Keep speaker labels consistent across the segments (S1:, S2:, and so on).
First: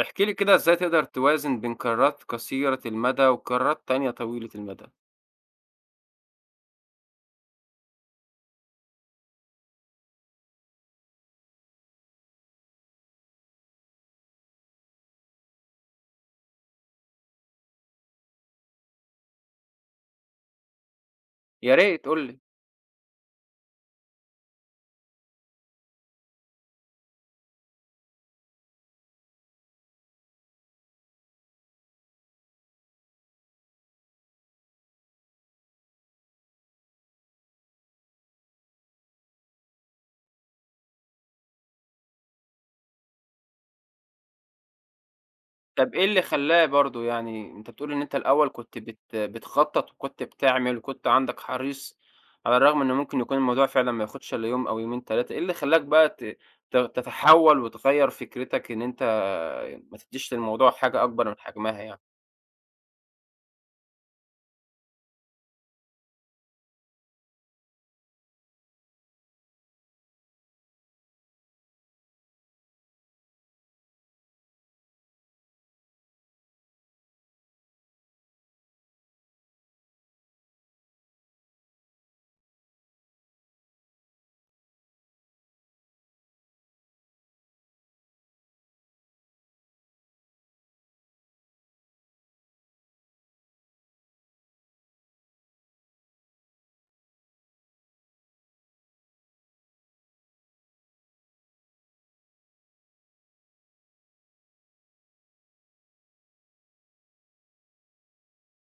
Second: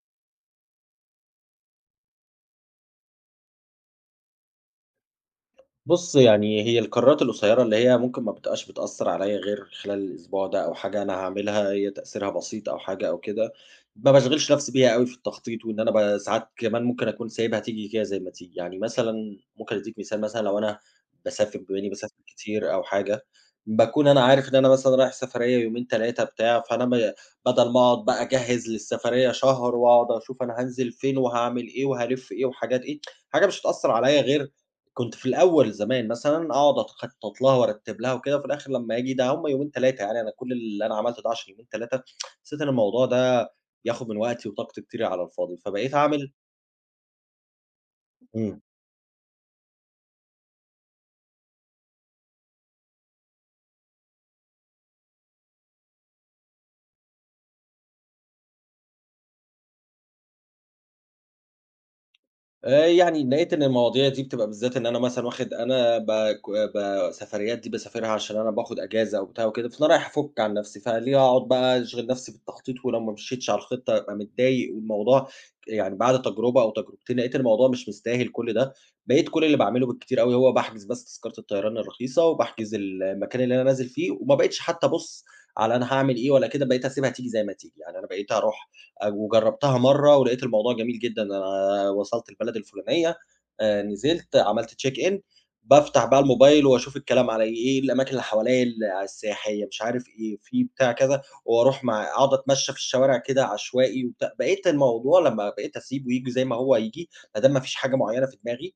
S1: احكِ لي كده إزاي تقدر توازن بين قرارات قصيرة المدى وقرارات تانية طويلة المدى؟
S2: بُص، يعني هي القرارات القصيّرة اللي هي ممكن ما بتبقاش بتأثّر عليّا غير خلال الأسبوع ده أو حاجة أنا هاعملها هي تأثيرها بسيط أو حاجة أو كده، ما باشغِلش نَفْسي بيها أوي في التخطيط وإن أنا ساعات كمان ممكن أكون سايبها تيجي كده زي ما تيجي، يعني مثلًا ممكن أدّيك مثال مثلًا لو أنا باسافر
S1: يا
S2: بما إنّي
S1: ريت
S2: باسافر
S1: قُل لي.
S2: كتير أو حاجة، باكون أنا عارف إن أنا مثلًا رايح سفرية يومين، 3 بتاع، فأنا ب بدل ما أقعد بقى أجهّز للسفرية شهر وأقعد أشوف أنا هانزل فين وهاعمل إيه وهالِف إيه وحاجات إيه، حاجة مش هتأثّر عليّا غير كنت في الأول زمان مثلًا أقعد أتخطّط لها وأرتّب لها وكده، وفي الآخر لمّا آجي ده هم يومين 3، يعني أنا كل اللي أنا عملته ده عشان يومين 3، حسّيت إن الموضوع ده بياخد من وقتي وطاقتي كتير على الفاضي،
S1: طَب
S2: فبقيت
S1: إيه اللي
S2: أعمل.
S1: خلّاه برضه، أنت بتقول إن أنت الأول
S2: إمم.
S1: كنت بتخطّط وكنت بتعمل وكنت عندك حريص، على الرغم إن ممكن يكون الموضوع فعلًا ما ياخدش إلا يوم أو يومين 3، إيه اللي خلّاك بقى ت ت تتحوّل وتغيّر فكرتك إن أنت ما تدّيش للموضوع حاجة أكبر من حجمها يعني؟
S2: يعني لقيت إن المواضيع دي بتبقى بالذات إن أنا مثلًا واخد أنا باك ب سفريات دي باسافرها عشان أنا باخد أجازة وبتاع وكده، فأنا رايح أفُك عن نفسي، فليه أقعد بقى أشغل نفسي بالتخطيط ولو ما مشيتش على الخطة أبقى متضايق والموضوع، يعني بعد تجربة أو تجربتين لقيت الموضوع مش مستاهل كل ده، بقيت كل اللي باعمله بالكتير أوي هو باحجز بس تذكرة الطيران الرخيصة وباحجز المكان اللي أنا نازل فيه، وما بقيتش حتى أبُص على أنا هاعمل إيه ولا كده، بقيت أسيبها تيجي زي ما تيجي، يعني أنا بقيت أروح وجرّبتها مرّة ولقيت الموضوع جميل جدًا، أنا وصلت البلد الفُلانية، نزلت عملت check in، بافتح بقى الموبايل واشوف الكلام على إيه، إيه الأماكن اللي حواليّا السياحية، مش عارف إيه، في بتاع كذا، واروح مع أقعد أتمشى في الشوارع كده عشوائي وبتاع، بقيت الموضوع لمّا بقيت أسيبه ييجي زي ما هو ييجي، ما دام ما فيش حاجة معيّنة في دماغي،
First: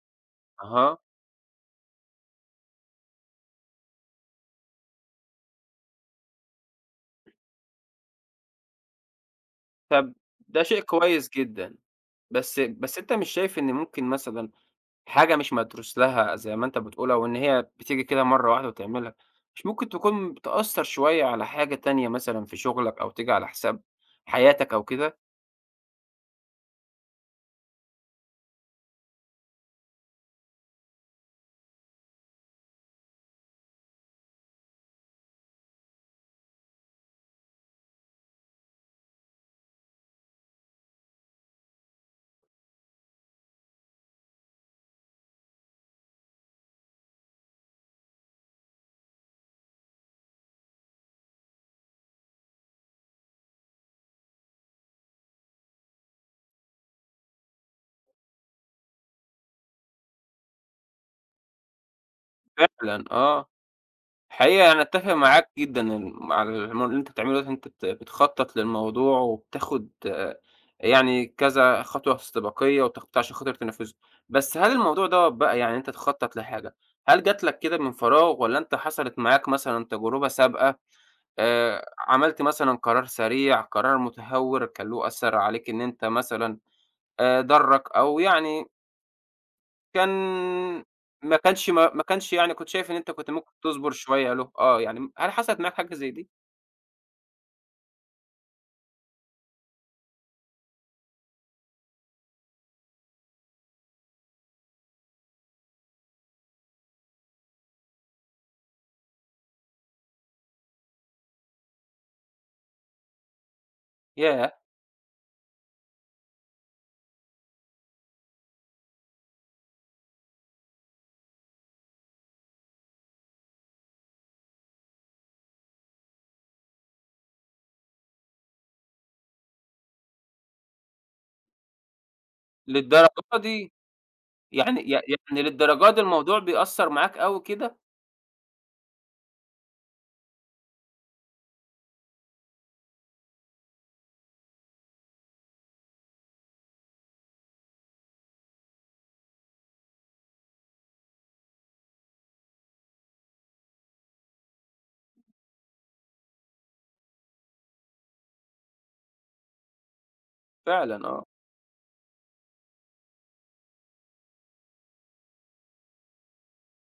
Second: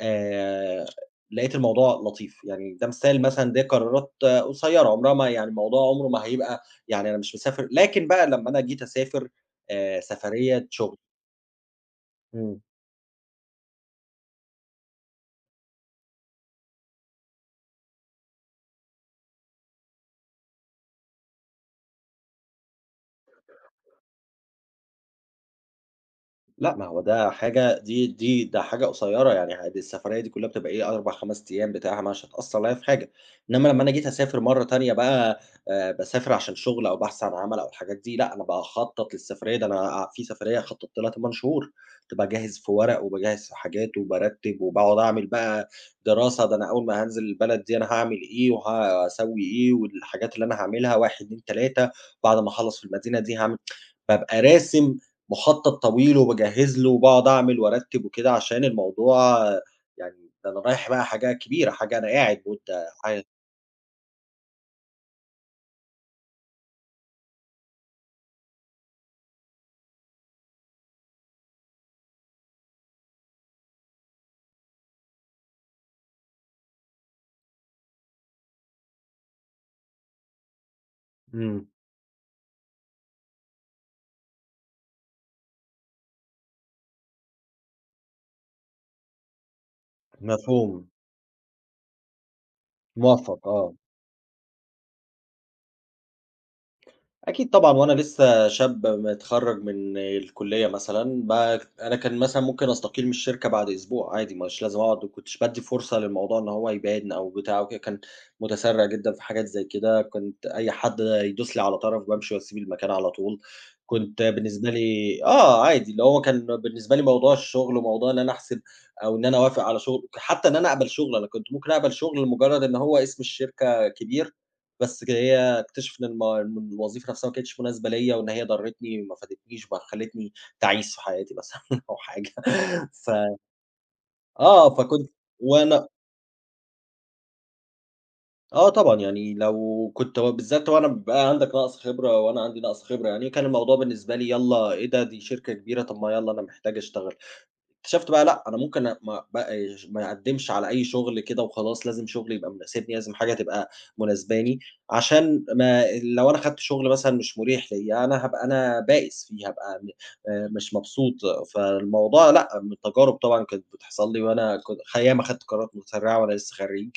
S2: آآ
S1: أها.
S2: لقيت الموضوع لطيف، يعني ده مثال مثلًا دي قرارات قصيّرة، عمرها ما يعني الموضوع عمره ما هيبقى، يعني أنا مش مسافر لكن بقى لمّا أنا جيت أسافر
S1: طَب ده
S2: سفرية
S1: شيء
S2: شغل.
S1: كويس جدًا، بس
S2: إمم.
S1: بس أنت مش شايف إن ممكن مثلًا حاجة مش مدروس لها زي ما أنت بتقول، أو إن هي بتيجي كده مرّة واحدة وتعملها، مش ممكن تكون تأثّر شوية على حاجة تانية مثلًا في شغلك أو تيجي على حساب حياتك أو كده؟
S2: لأ، ما هو ده حاجة دي ده حاجة قصيّرة، يعني عادي السفرية دي كلّها بتبقى إيه 4، 5 أيام بتاع مش هتأثّر عليَّ في حاجة، إنّما لمّا أنا جيت أسافر مرّة تانية بقى باسافر عشان شُغل أو بحث عن عمل أو الحاجات دي، لأ، أنا باخطّط للسفرية، ده أنا في سفرية خطّطت لها 8 شهور، كنت باجهّز في ورق وباجهّز في حاجات وبارتّب وباقعد أعمل بقى دراسة، ده أنا أول ما هانزل البلد دي أنا هاعمل إيه وهاسوّي إيه والحاجات اللي أنا هاعملها 1، 2، 3، بعد ما أخلّص في المدينة دي هاعمل، بابقى راسم مخطط طويل وباجهّز له وباقعد أعمل وأرتّب وكده عشان الموضوع، يعني ده أنا رايح بقى حاجة كبيرة، حاجة أنا قاعد مدة
S1: فعلًا
S2: ح.
S1: آه، حقيقة أنا أتّفق معاك جدًا ال على الم اللي أنت بتعمله ده، أنت بتخطّط للموضوع وبتاخد آه، يعني كذا خطوة استباقية وتخطيط عشان خاطر تنفّذه، بس هل الموضوع دوّة بقى، يعني أنت تخطّط لحاجة، هل جات لك كده من فراغ والّا أنت حصلت معاك مثلًا تجربة سابقة؟
S2: إمم.
S1: عملت مثلًا قرار سريع، قرار متهور كان له أثر عليك، إن أنت مثلًا ضرّك أو يعني كان،
S2: مفهوم،
S1: ما كانش يعني كنت شايف إن أنت كنت
S2: موفّق
S1: ممكن
S2: آه.
S1: تصبر شوية له، آه، يعني هل حصلت معاك حاجة زي دي؟
S2: أكيد طبعًا، وأنا لسه شاب متخرّج من الكلية مثلًا، أنا كان مثلًا ممكن أستقيل من الشركة بعد أسبوع عادي، مش لازم أقعد، ما كنتش بادّي فرصة للموضوع إن هو يبان أو بتاع وكده، كان متسرّع جدًا في حاجات زي كده، كنت أي حد يدوس لي على طرف بامشي واسيب المكان على طول، كنت
S1: ياه!
S2: بالنسبة لي عادي، اللي هو كان بالنسبة لي موضوع الشغل وموضوع إن أنا أحسب أو إن أنا أوافق على شغل، حتى إن أنا أقبل شغل، أنا كنت ممكن أقبل شغل لمجرد إن هو اسم الشركة كبير، بس ك هي اكتشفوا إن الوظيفة نفسها ما كانتش مناسبة ليّا، وإن هي ضرّتني ما فادتنيش بقى خلّتني تعيس في حياتي مثلًا أو حاجة.
S1: للدرجة
S2: ف
S1: دي!
S2: آه،
S1: يعني ي
S2: فكنت
S1: يعني
S2: وأنا
S1: للدرجة دي الموضوع بيأثر معاك أوي كده؟
S2: آه طبعًا، يعني لو كنت وبالذات وأنا بيبقى عندك نَقْص خبرة وأنا عندي نَقْص خبرة يعني، كان الموضوع بالنسبة لي يالّا إيه ده، دي شركة كبيرة، طَب ما يالّا أنا محتاج أشتغل. اكتشفت بقى لأ، أنا ممكن ما بقاش ما أقدّمش على أي شغل كده وخلاص، لازم شغل يبقى مناسبني، لازم حاجة تبقى مناسباني، عشان ما لو أنا خدت شغل مثلًا مش مريح ليّا، أنا هابقى أنا بائس فيه، هابقى م مش
S1: فعلًا،
S2: مبسوط،
S1: آه.
S2: فالموضوع لأ، من التجارب طبعًا كانت بتحصل لي، وأنا كنت خ ياما خدت قرارات متسرعة وأنا لسه خريج،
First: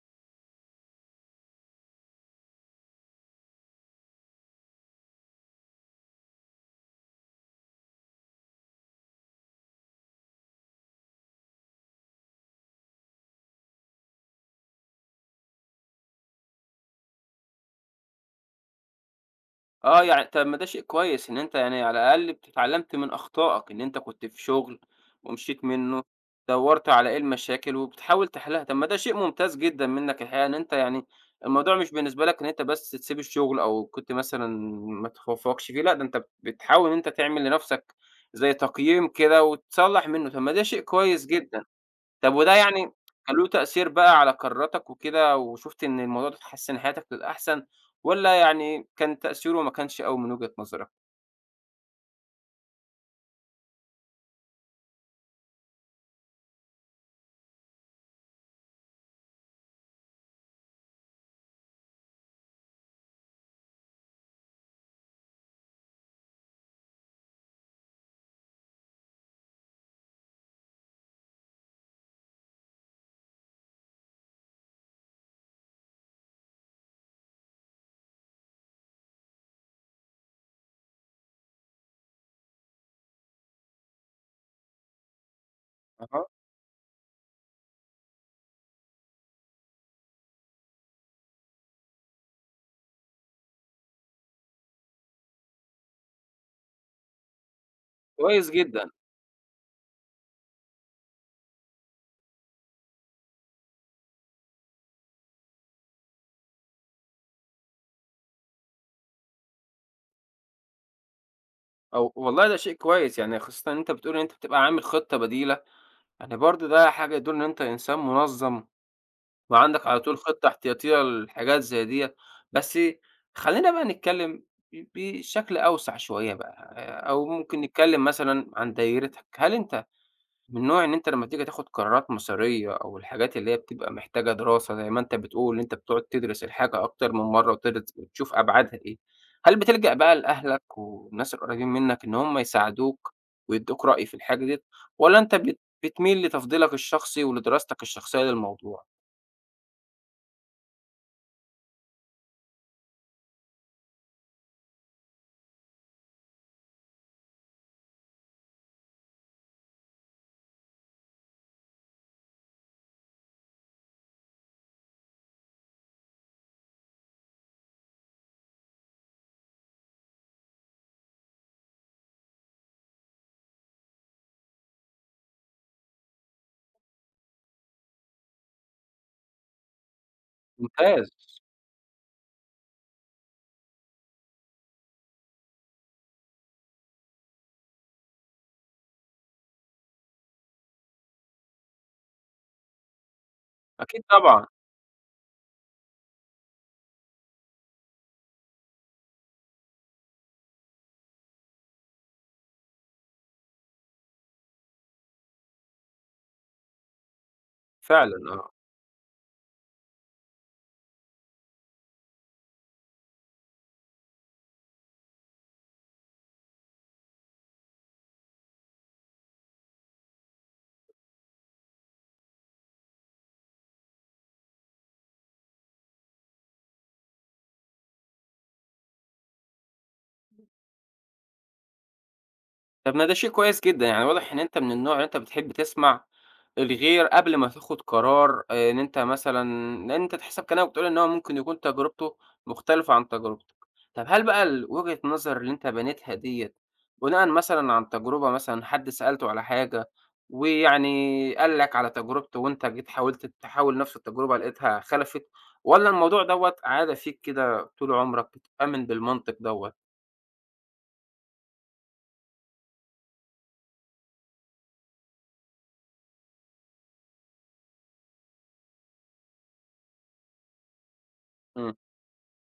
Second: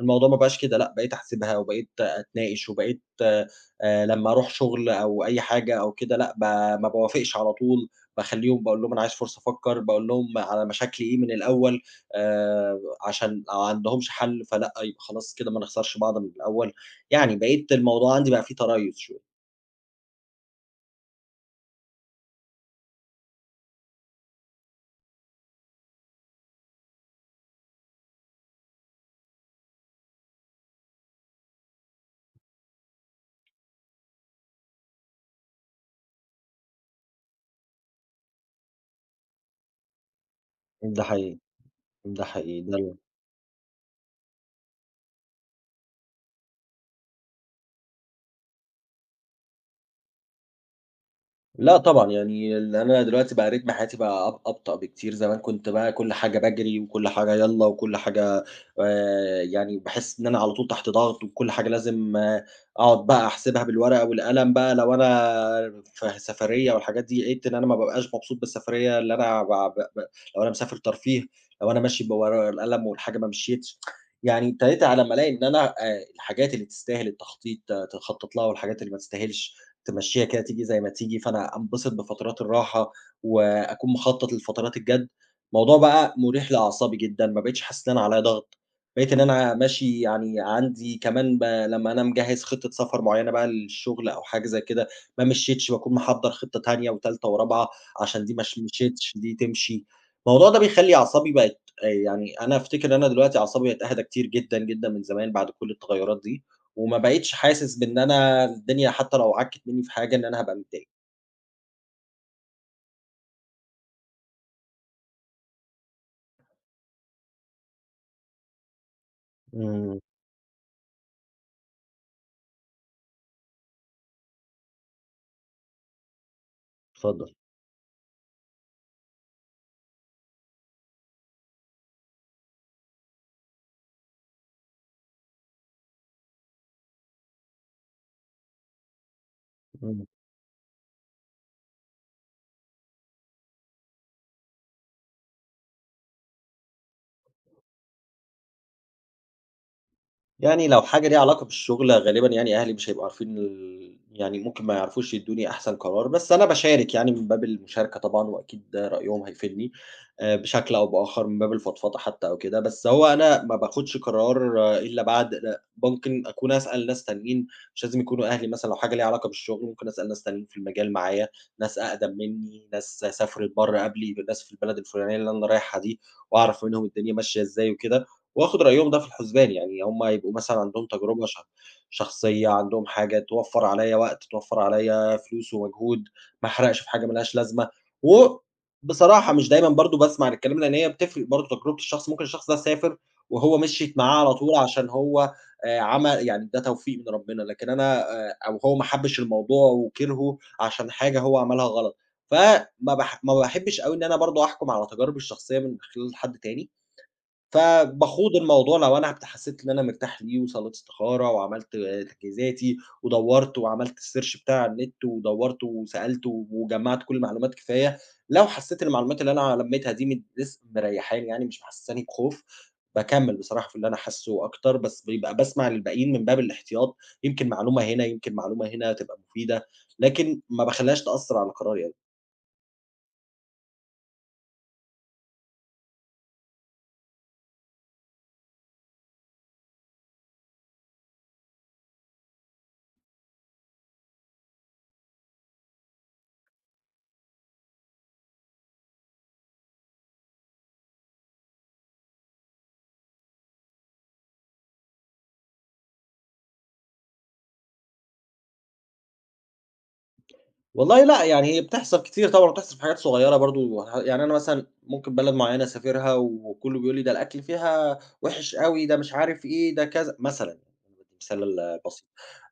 S2: الموضوع ما بقاش كده، لأ، بقيت أحسبها وبقيت أتناقش، وبقيت لمّا أروح شغل أو أي حاجة أو كده لأ، ما باوافقش على طول، باخلّيهم باقول لهم أنا عايز فرصة أفكّر، باقول لهم على مشاكلي إيه من الأول، آآ، عشان لو عندهمش حل فلأ، يبقى خلاص كده ما نخسرش بعض من الأول، يعني بقيت الموضوع عندي بقى فيه تريُّث شوية.
S1: آه، يعني طب ما ده شيء كويس إن أنت يعني على الأقل اتعلمت من أخطائك، إن أنت كنت في شغل ومشيت منّه، دوّرت على إيه المشاكل وبتحاول تحلها، طب ما ده شيء ممتاز جدًا منّك الحقيقة، إن أنت يعني الموضوع مش بالنسبة لك إن أنت بس تسيب الشغل أو كنت مثلًا ما تتفوّقش فيه، لأ ده أنت بتحاول إن أنت تعمل لنَفْسك زي تقييم كده وتصلّح منّه، طب ما ده شيء
S2: ده
S1: كويس
S2: حقيقي،
S1: جدًا.
S2: ده
S1: طب وده
S2: حقيقي، ده
S1: يعني كان له تأثير بقى على قراراتك وكده، وشُفت إن الموضوع ده حسّن حياتك للأحسن، والّا يعني كان تأثيره ما كانش أوي من وجهة نظرك؟
S2: لأ طبعًا، يعني ال أنا دلوقتي بقى رتم حياتي بقى أبطأ بكتير، زمان كنت بقى كل حاجة باجري وكل حاجة يالّا وكل حاجة، يعني باحس إن أنا على طول تحت ضغط وكل حاجة لازم أقعد بقى أحسبها بالورقة والقلم بقى، لو أنا في سفرية والحاجات دي، لقيت إن أنا ما بابقاش مبسوط بالسفرية اللي أنا ب ب ب لو أنا مسافر ترفيه، لو أنا ماشي بورا القلم والحاجة ما مشيتش، يعني ابتديت على ما ألاقي إن أنا، الحاجات اللي تستاهل التخطيط تخطط لها والحاجات اللي ما تستاهلش، تمشّيها كده تيجي زي ما تيجي، فأنا أنبسط بفترات الراحة وأكون مخطّط لفترات الجَد. الموضوع بقى
S1: أها،
S2: مُريح لأعصابي جدًا، ما بقيتش حاسس إن أنا عليّا ضغط، بقيت إن أنا ماشي يعني عندي كمان لمّا أنا مجهّز خطة سفر معيّنة بقى للشغل أو حاجة زي كده، ما مشيتش باكون محضّر خطة تانية و3 ورابعة عشان دي
S1: كويس
S2: مش
S1: جدًا،
S2: مشيتش، دي تمشي. الموضوع ده بيخلّي أعصابي بقت يعني أنا أفتكر إن أنا دلوقتي أعصابي بقت أهدى كتير جدًا، جدًا من زمان بعد كل التغيّرات دي. وما بقيتش حاسس بإن أنا الدنيا حتى لو عكِّت منّي في حاجة إن أنا هابقى متضايق.
S1: أو والله ده شيء كويس، يعني خاصةً إن أنت بتقول إن أنت بتبقى عامل خطة بديلة، يعني برضه ده حاجة يدل إن أنت إنسان منظَّم، وعندك على
S2: إمم،
S1: طول خطة احتياطية لحاجات زي ديّة، بس خلّينا بقى نتكلّم بشكل أوسع شوية بقى، أو
S2: اتفضل.
S1: ممكن نتكلّم مثلًا عن دايرتك، هل أنت من نوع إن أنت لمّا تيجي تاخد قرارات مصيرية أو الحاجات اللي هي بتبقى محتاجة دراسة زي ما أنت بتقول، ان أنت بتقعد تدرس الحاجة أكتر من مرّة وتدرس وتشوف أبعادها إيه، هل بتلجأ
S2: إمم.
S1: بقى لأهلك والناس القريبين منك إن هم يساعدوك ويدّوك رأي في الحاجة ديّة، والّا أنت بتميل لتفضيلك الشخصي ولدراستك الشخصية للموضوع؟
S2: يعني لو حاجة ليها علاقة بالشغل غالبًا يعني أهلي مش هيبقوا عارفين يعني ممكن ما يعرفوش يدّوني أحسن قرار، بس أنا باشارك يعني من باب المشاركة طبعًا، وأكيد ده رأيهم هيفيدني بشكل أو بآخر من باب الفضفضة حتى أو كده، بس هو أنا ما باخدش قرار إلا بعد لأ ممكن أكون أسأل ناس تانيين، مش لازم يكونوا أهلي مثلًا لو حاجة ليها علاقة بالشغل ممكن أسأل ناس تانيين في المجال معايا، ناس أقدم منّي، ناس سافرت برّه قبلي، ناس في البلد الفلانية اللي أنا رايحها دي، وأعرف منهم الدنيا ماشية إزاي وكده. وآخُد رأيهم ده في الحُسبان، يعني هم يبقوا مثلًا عندهم
S1: ممتاز،
S2: تجربة شخصية، عندهم حاجة توفّر عليّا وقت، توفّر عليّا فلوس ومجهود، ما احرقش في حاجة ما لهاش لازمة، وبصراحة مش دايمًا برضه باسمع للكلام لإن هي بتفرق برضه تجربة الشخص، ممكن الشخص ده سافر وهو مشيِت
S1: أكيد
S2: معاه على
S1: طبعًا،
S2: طول عشان هو عم يعني ده توفيق من ربنا، لكن أنا أو هو ما حبّش الموضوع وكرهه عشان حاجة هو عملها غلط، فما باح ما باحبّش أوي إن أنا برضه أحكُم على تجاربي الشخصية من خلال حد تاني.
S1: فعلًا
S2: فباخوض
S1: آه.
S2: الموضوع لو أنا حسّيت إن أنا مرتاح ليه وصلّيت استخارة وعملت تجهيزاتي ودوّرت وعملت الsearch بتاع على النت ودوّرت وسألت وجمّعت كل معلومات كفاية، لو حسّيت إن المعلومات اللي أنا لمّيتها دي مد لس مريّحاني يعني مش محسّساني بخوف، باكمّل بصراحة في اللي أنا حاسّه أكتر، بس بيبقى باسمع للباقيين من باب الاحتياط، يمكن معلومة هنا، يمكن معلومة هنا تبقى مفيدة، لكن ما باخلّيهاش تأثّر على قراري أوي.
S1: طب ما ده شيء كويس جدًا، يعني واضح إن أنت من النوع اللي أنت بتحب تسمع الغير قبل ما تاخد قرار، إن أنت مثلًا لإن أنت تحسب كلامك بتقول إن هو ممكن يكون تجربته مختلفة عن تجربتك. طب هل بقى وجهة النظر اللي أنت بنيتها ديّة بناءً مثلًا عن تجربة، مثلًا حد سألته على حاجة ويعني قال لك على تجربته وأنت جيت حاولت تحاول نفس التجربة لقيتها خَلَفِت، والّا الموضوع دوّة عادة فيك كده طول عمرك بتؤمن بالمنطق دوّة؟
S2: والله لأ، يعني هي بتحصل كتير طبعًا وبتحصل في حاجات صغيّرة برضه، يعني أنا مثلًا ممكن بلد معيّنة أسافرها وكلّه بيقول لي ده الأكل فيها وِحِش أوي، ده مش عارف إيه، ده كذا مثلًا، يعني أنا بادّي
S1: إمم،
S2: مثال بسيط.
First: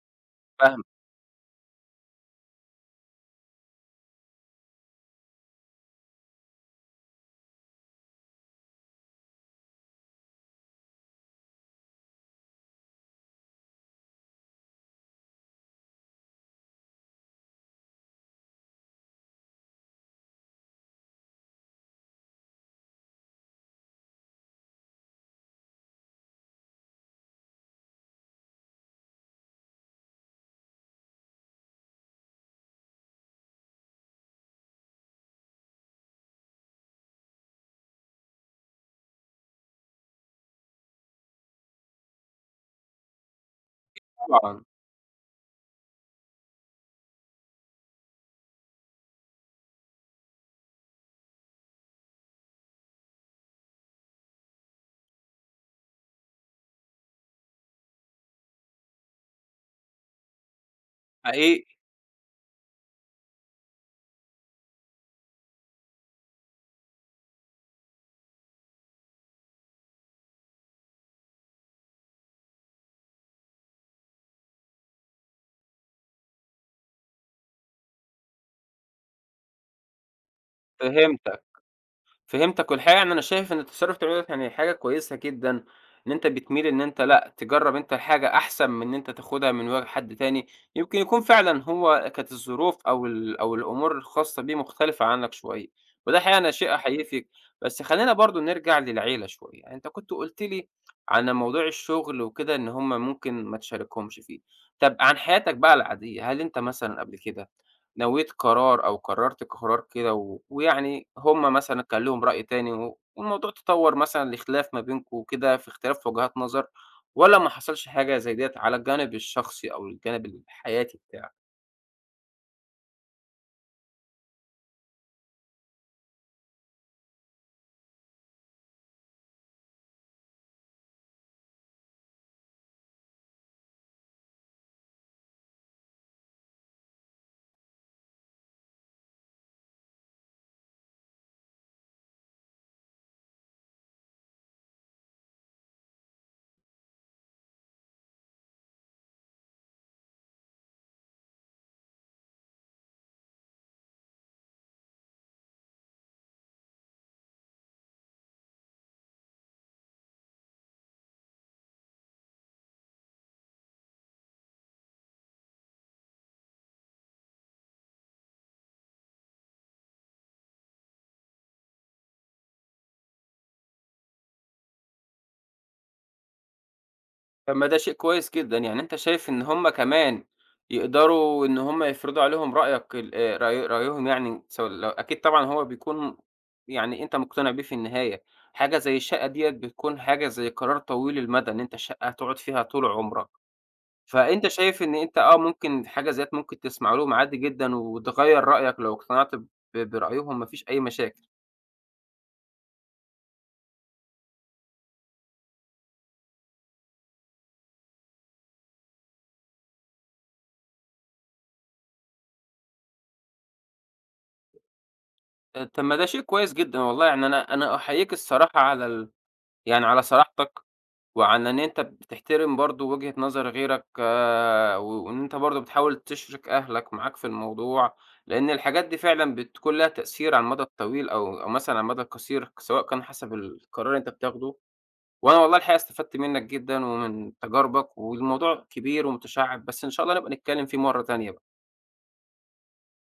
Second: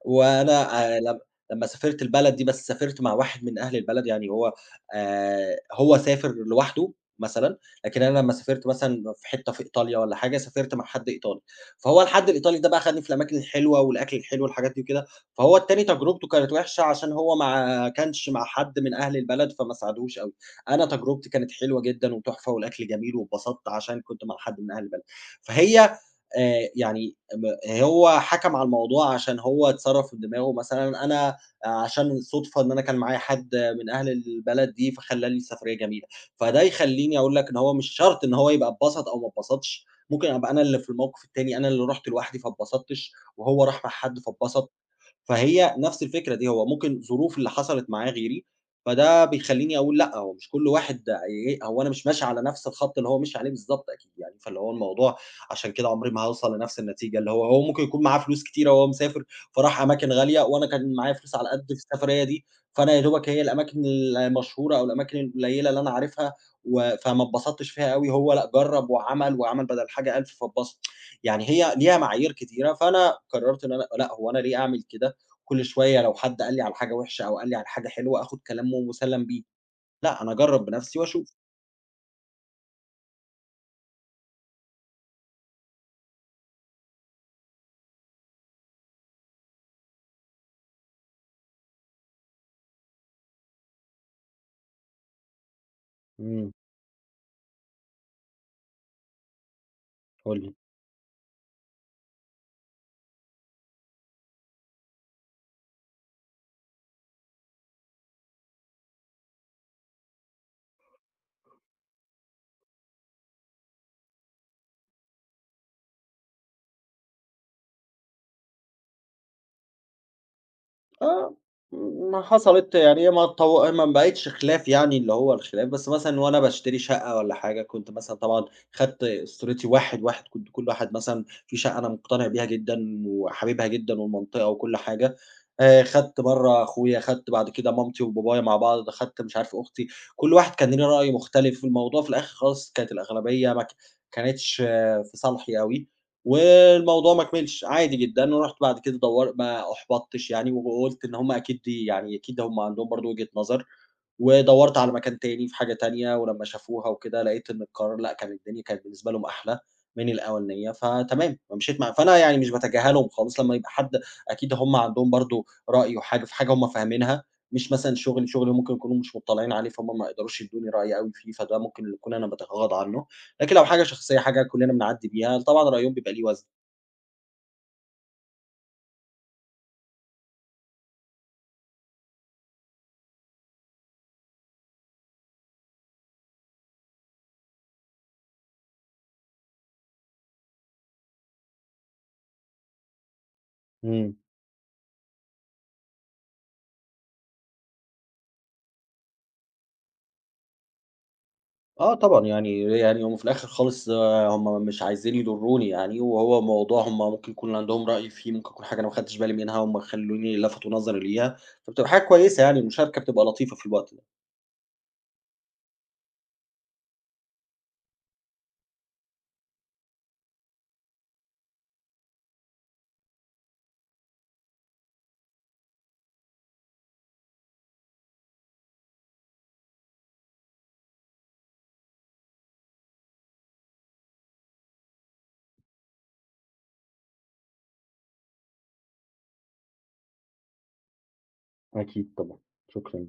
S2: وأنا
S1: فاهمك
S2: لم لمّا سافرت البلد دي بس سافرت مع واحد من أهل البلد، يعني هو سافر لوحده مثلًا، لكن أنا لمّا سافرت مثلًا في حتّة في إيطاليا والّا حاجة، سافرت مع حد إيطالي، فهو الحد الإيطالي ده بقى خدني في الأماكن الحلوة والأكل الحلو والحاجات دي وكده. فهو التاني تجربته كانت وحشة عشان هو ما كانش مع حد من أهل البلد، فما ساعدوش أوي. أنا تجربتي كانت حلوة جدًا وتحفة والأكل جميل واتبسطت عشان كنت مع حد من أهل البلد. فهي يعني م هو حَكَم على الموضوع عشان هو اتصرّف في دماغه مثلًا، أنا عشان صُدفة إن أنا كان معايا حد من أهل البلد دي، فخلّى لي السفرية جميلة. فده يخلّيني أقول لك إن هو مش شرط إن هو يبقى اتبسط أو ما اتبسطش، ممكن أبقى أنا اللي في الموقف التاني، أنا اللي رُحت لوحدي فاتبسطتش وهو راح مع حد
S1: طبعًا،
S2: فاتبسط. فهي نفس الفكرة دي، هو ممكن ظروف اللي حصلت معاه غيري، فده بيخلّيني أقول لأ، هو مش كل واحد ي هو أنا مش ماشي على نفس الخط اللي هو مشي عليه بالضبط أكيد يعني، فاللي هو الموضوع عشان كده عمري ما هاوصل لنفس النتيجة، اللي هو هو ممكن يكون معاه فلوس كتيرة وهو مسافر، فراح أماكن غالية وأنا كان معايا فلوس على
S1: حقيقي،
S2: قد في السفرية دي، فأنا يا دوبك هي الأماكن المشهورة أو الأماكن القليلة اللي أنا عارفها فما اتبسطتش فيها أوي، هو لأ جرّب وعمل، وعمل بدل حاجة 1000 فاتبسط، يعني هي ليها معايير كتيرة، فأنا قررت إن أنا لأ، هو أنا ليه أعمل كده؟ كل شوية لو حد قال لي على حاجة وحشة أو قال لي على حاجة حلوة آخُد كلامه مُسلّم بيه، لأ، أنا أجرّب بنَفْسي وأشوف.
S1: فهمتك. فهمتك، والحقيقة يعني أنا شايف إن التصرُّف اللي بتعمله ده يعني حاجة كويسة جدًا، إن أنت بتميل إن أنت لأ، تجرّب أنت الحاجة أحسن من إن أنت تاخدها من حد تاني، يمكن يكون فعلًا هو كانت الظروف أو الأمور الخاصة بيه مختلفة عنك شوية، وده الحقيقة أنا
S2: إمم،
S1: شيء أحييه فيك، بس خلّينا برضه نرجع للعيلة شوية، يعني أنت كنت
S2: قُل
S1: قُلت
S2: لي.
S1: لي عن موضوع الشغل وكده إن هُم ممكن ما تشاركهمش فيه، طَب عن حياتك بقى العادية، هل أنت مثلًا قبل كده نويت قرار أو قررت قرار كده، و ويعني هم مثلًا كان ليهم رأي تاني والموضوع تطور مثلًا لخلاف ما بينكم وكده في اختلاف في وجهات نظر، والّا ما حصلش حاجة زي ديّة على الجانب الشخصي أو الجانب الحياتي بتاعك؟
S2: آه، ما حصلت يعني هي ما بقِتش خلاف يعني اللي هو الخلاف، بس مثلًا وأنا باشتري شقة والّا حاجة، كنت مثلًا طبعًا خدت أسرتي واحد، واحد، كنت كل واحد مثلًا في شقة أنا مقتنع بيها جدًا وحاببها جدًا والمنطقة وكل حاجة، خدت برّه أخويا، خدت بعد كده مامتي وبابايا مع بعض، خدت مش عارف أختي، كل واحد كان ليه رأي مختلف، في الموضوع في الآخر خالص كانت الأغلبية ما ك كانتش آه، في صالحي أوي. والموضوع ما كملش، عادي جدًا، ورُحت بعد كده دور ما أُحبطتش يعني، وقُلت إن هُم أكيد دي يعني أكيد هُم عندهم برضه وجهة نظر، ودوّرت على مكان تاني في حاجة تانية، ولمّا شافوها وكده لقيت إن القرار لأ، كان الدنيا كانت بالنسبة لهم أحلى من الأولانية، فتمام، فمشيت مع فأنا يعني مش باتجاهلهم خالص لمّا يبقى حد أكيد هُم عندهم برضه رأي وحاجة في حاجة هُم فاهمينها، مش مثلًا شغلي، شغلي ممكن يكونوا مش مُطّلعين عليه، فهُم ما يقدروش يدوني رأي أوي فيه، فده ممكن اللي أكون أنا باتغاضى عنه. لكن لو حاجة شخصية، حاجة كلّنا بنعدّي بيها، طبعًا رأيهم بيبقى ليه وزن.
S1: طب ما ده شيء كويس جدًا، يعني أنت شايف إن هم كمان يقدروا إن هم يفرضوا عليهم رأيك ال رأي رأيهم، يعني سو لو أكيد طبعًا هو بيكون يعني أنت مقتنع بيه في النهاية، حاجة زي الشقة ديّة بتكون حاجة زي قرار طويل المدى، إن أنت شقة هتقعد فيها طول عمرك.
S2: إمم.
S1: فأنت شايف إن أنت آه، ممكن حاجة زيّك ممكن تسمع لهم عادي جدًا وتغيّر رأيك لو اقتنعت برأيهم ما فيش أي مشاكل.
S2: آه طبعًا، يعني هم في الآخر خالص آه، هم مش عايزين يضرّوني يعني، وهو موضوع هم ممكن يكون عندهم رأي فيه، ممكن يكون حاجة أنا ما خدتش بالي منها، هم خلّوني لفتوا نظري ليها، فبتبقى حاجة كويسة يعني، المشاركة بتبقى لطيفة في الوقت ده.
S1: طب ما ده شيء كويس جدًا والله، يعني أنا أحييك الصراحة على يعني على صراحتك وعلى إن أنت بتحترم برضه وجهة نظر غيرك، وإن أنت برضه بتحاول تشرِك أهلك معاك في الموضوع، لإن الحاجات دي فعلًا بتكون لها تأثير على المدى الطويل أو مثلًا على المدى القصير، سواء كان حسب القرار اللي أنت بتاخده، وأنا والله الحقيقة استفدت منّك جدًا ومن تجاربك، والموضوع كبير ومتشعّب، بس إن شاء الله نبقى نتكلّم فيه مرّة تانية.
S2: أكيد طبعًا، شكرًا.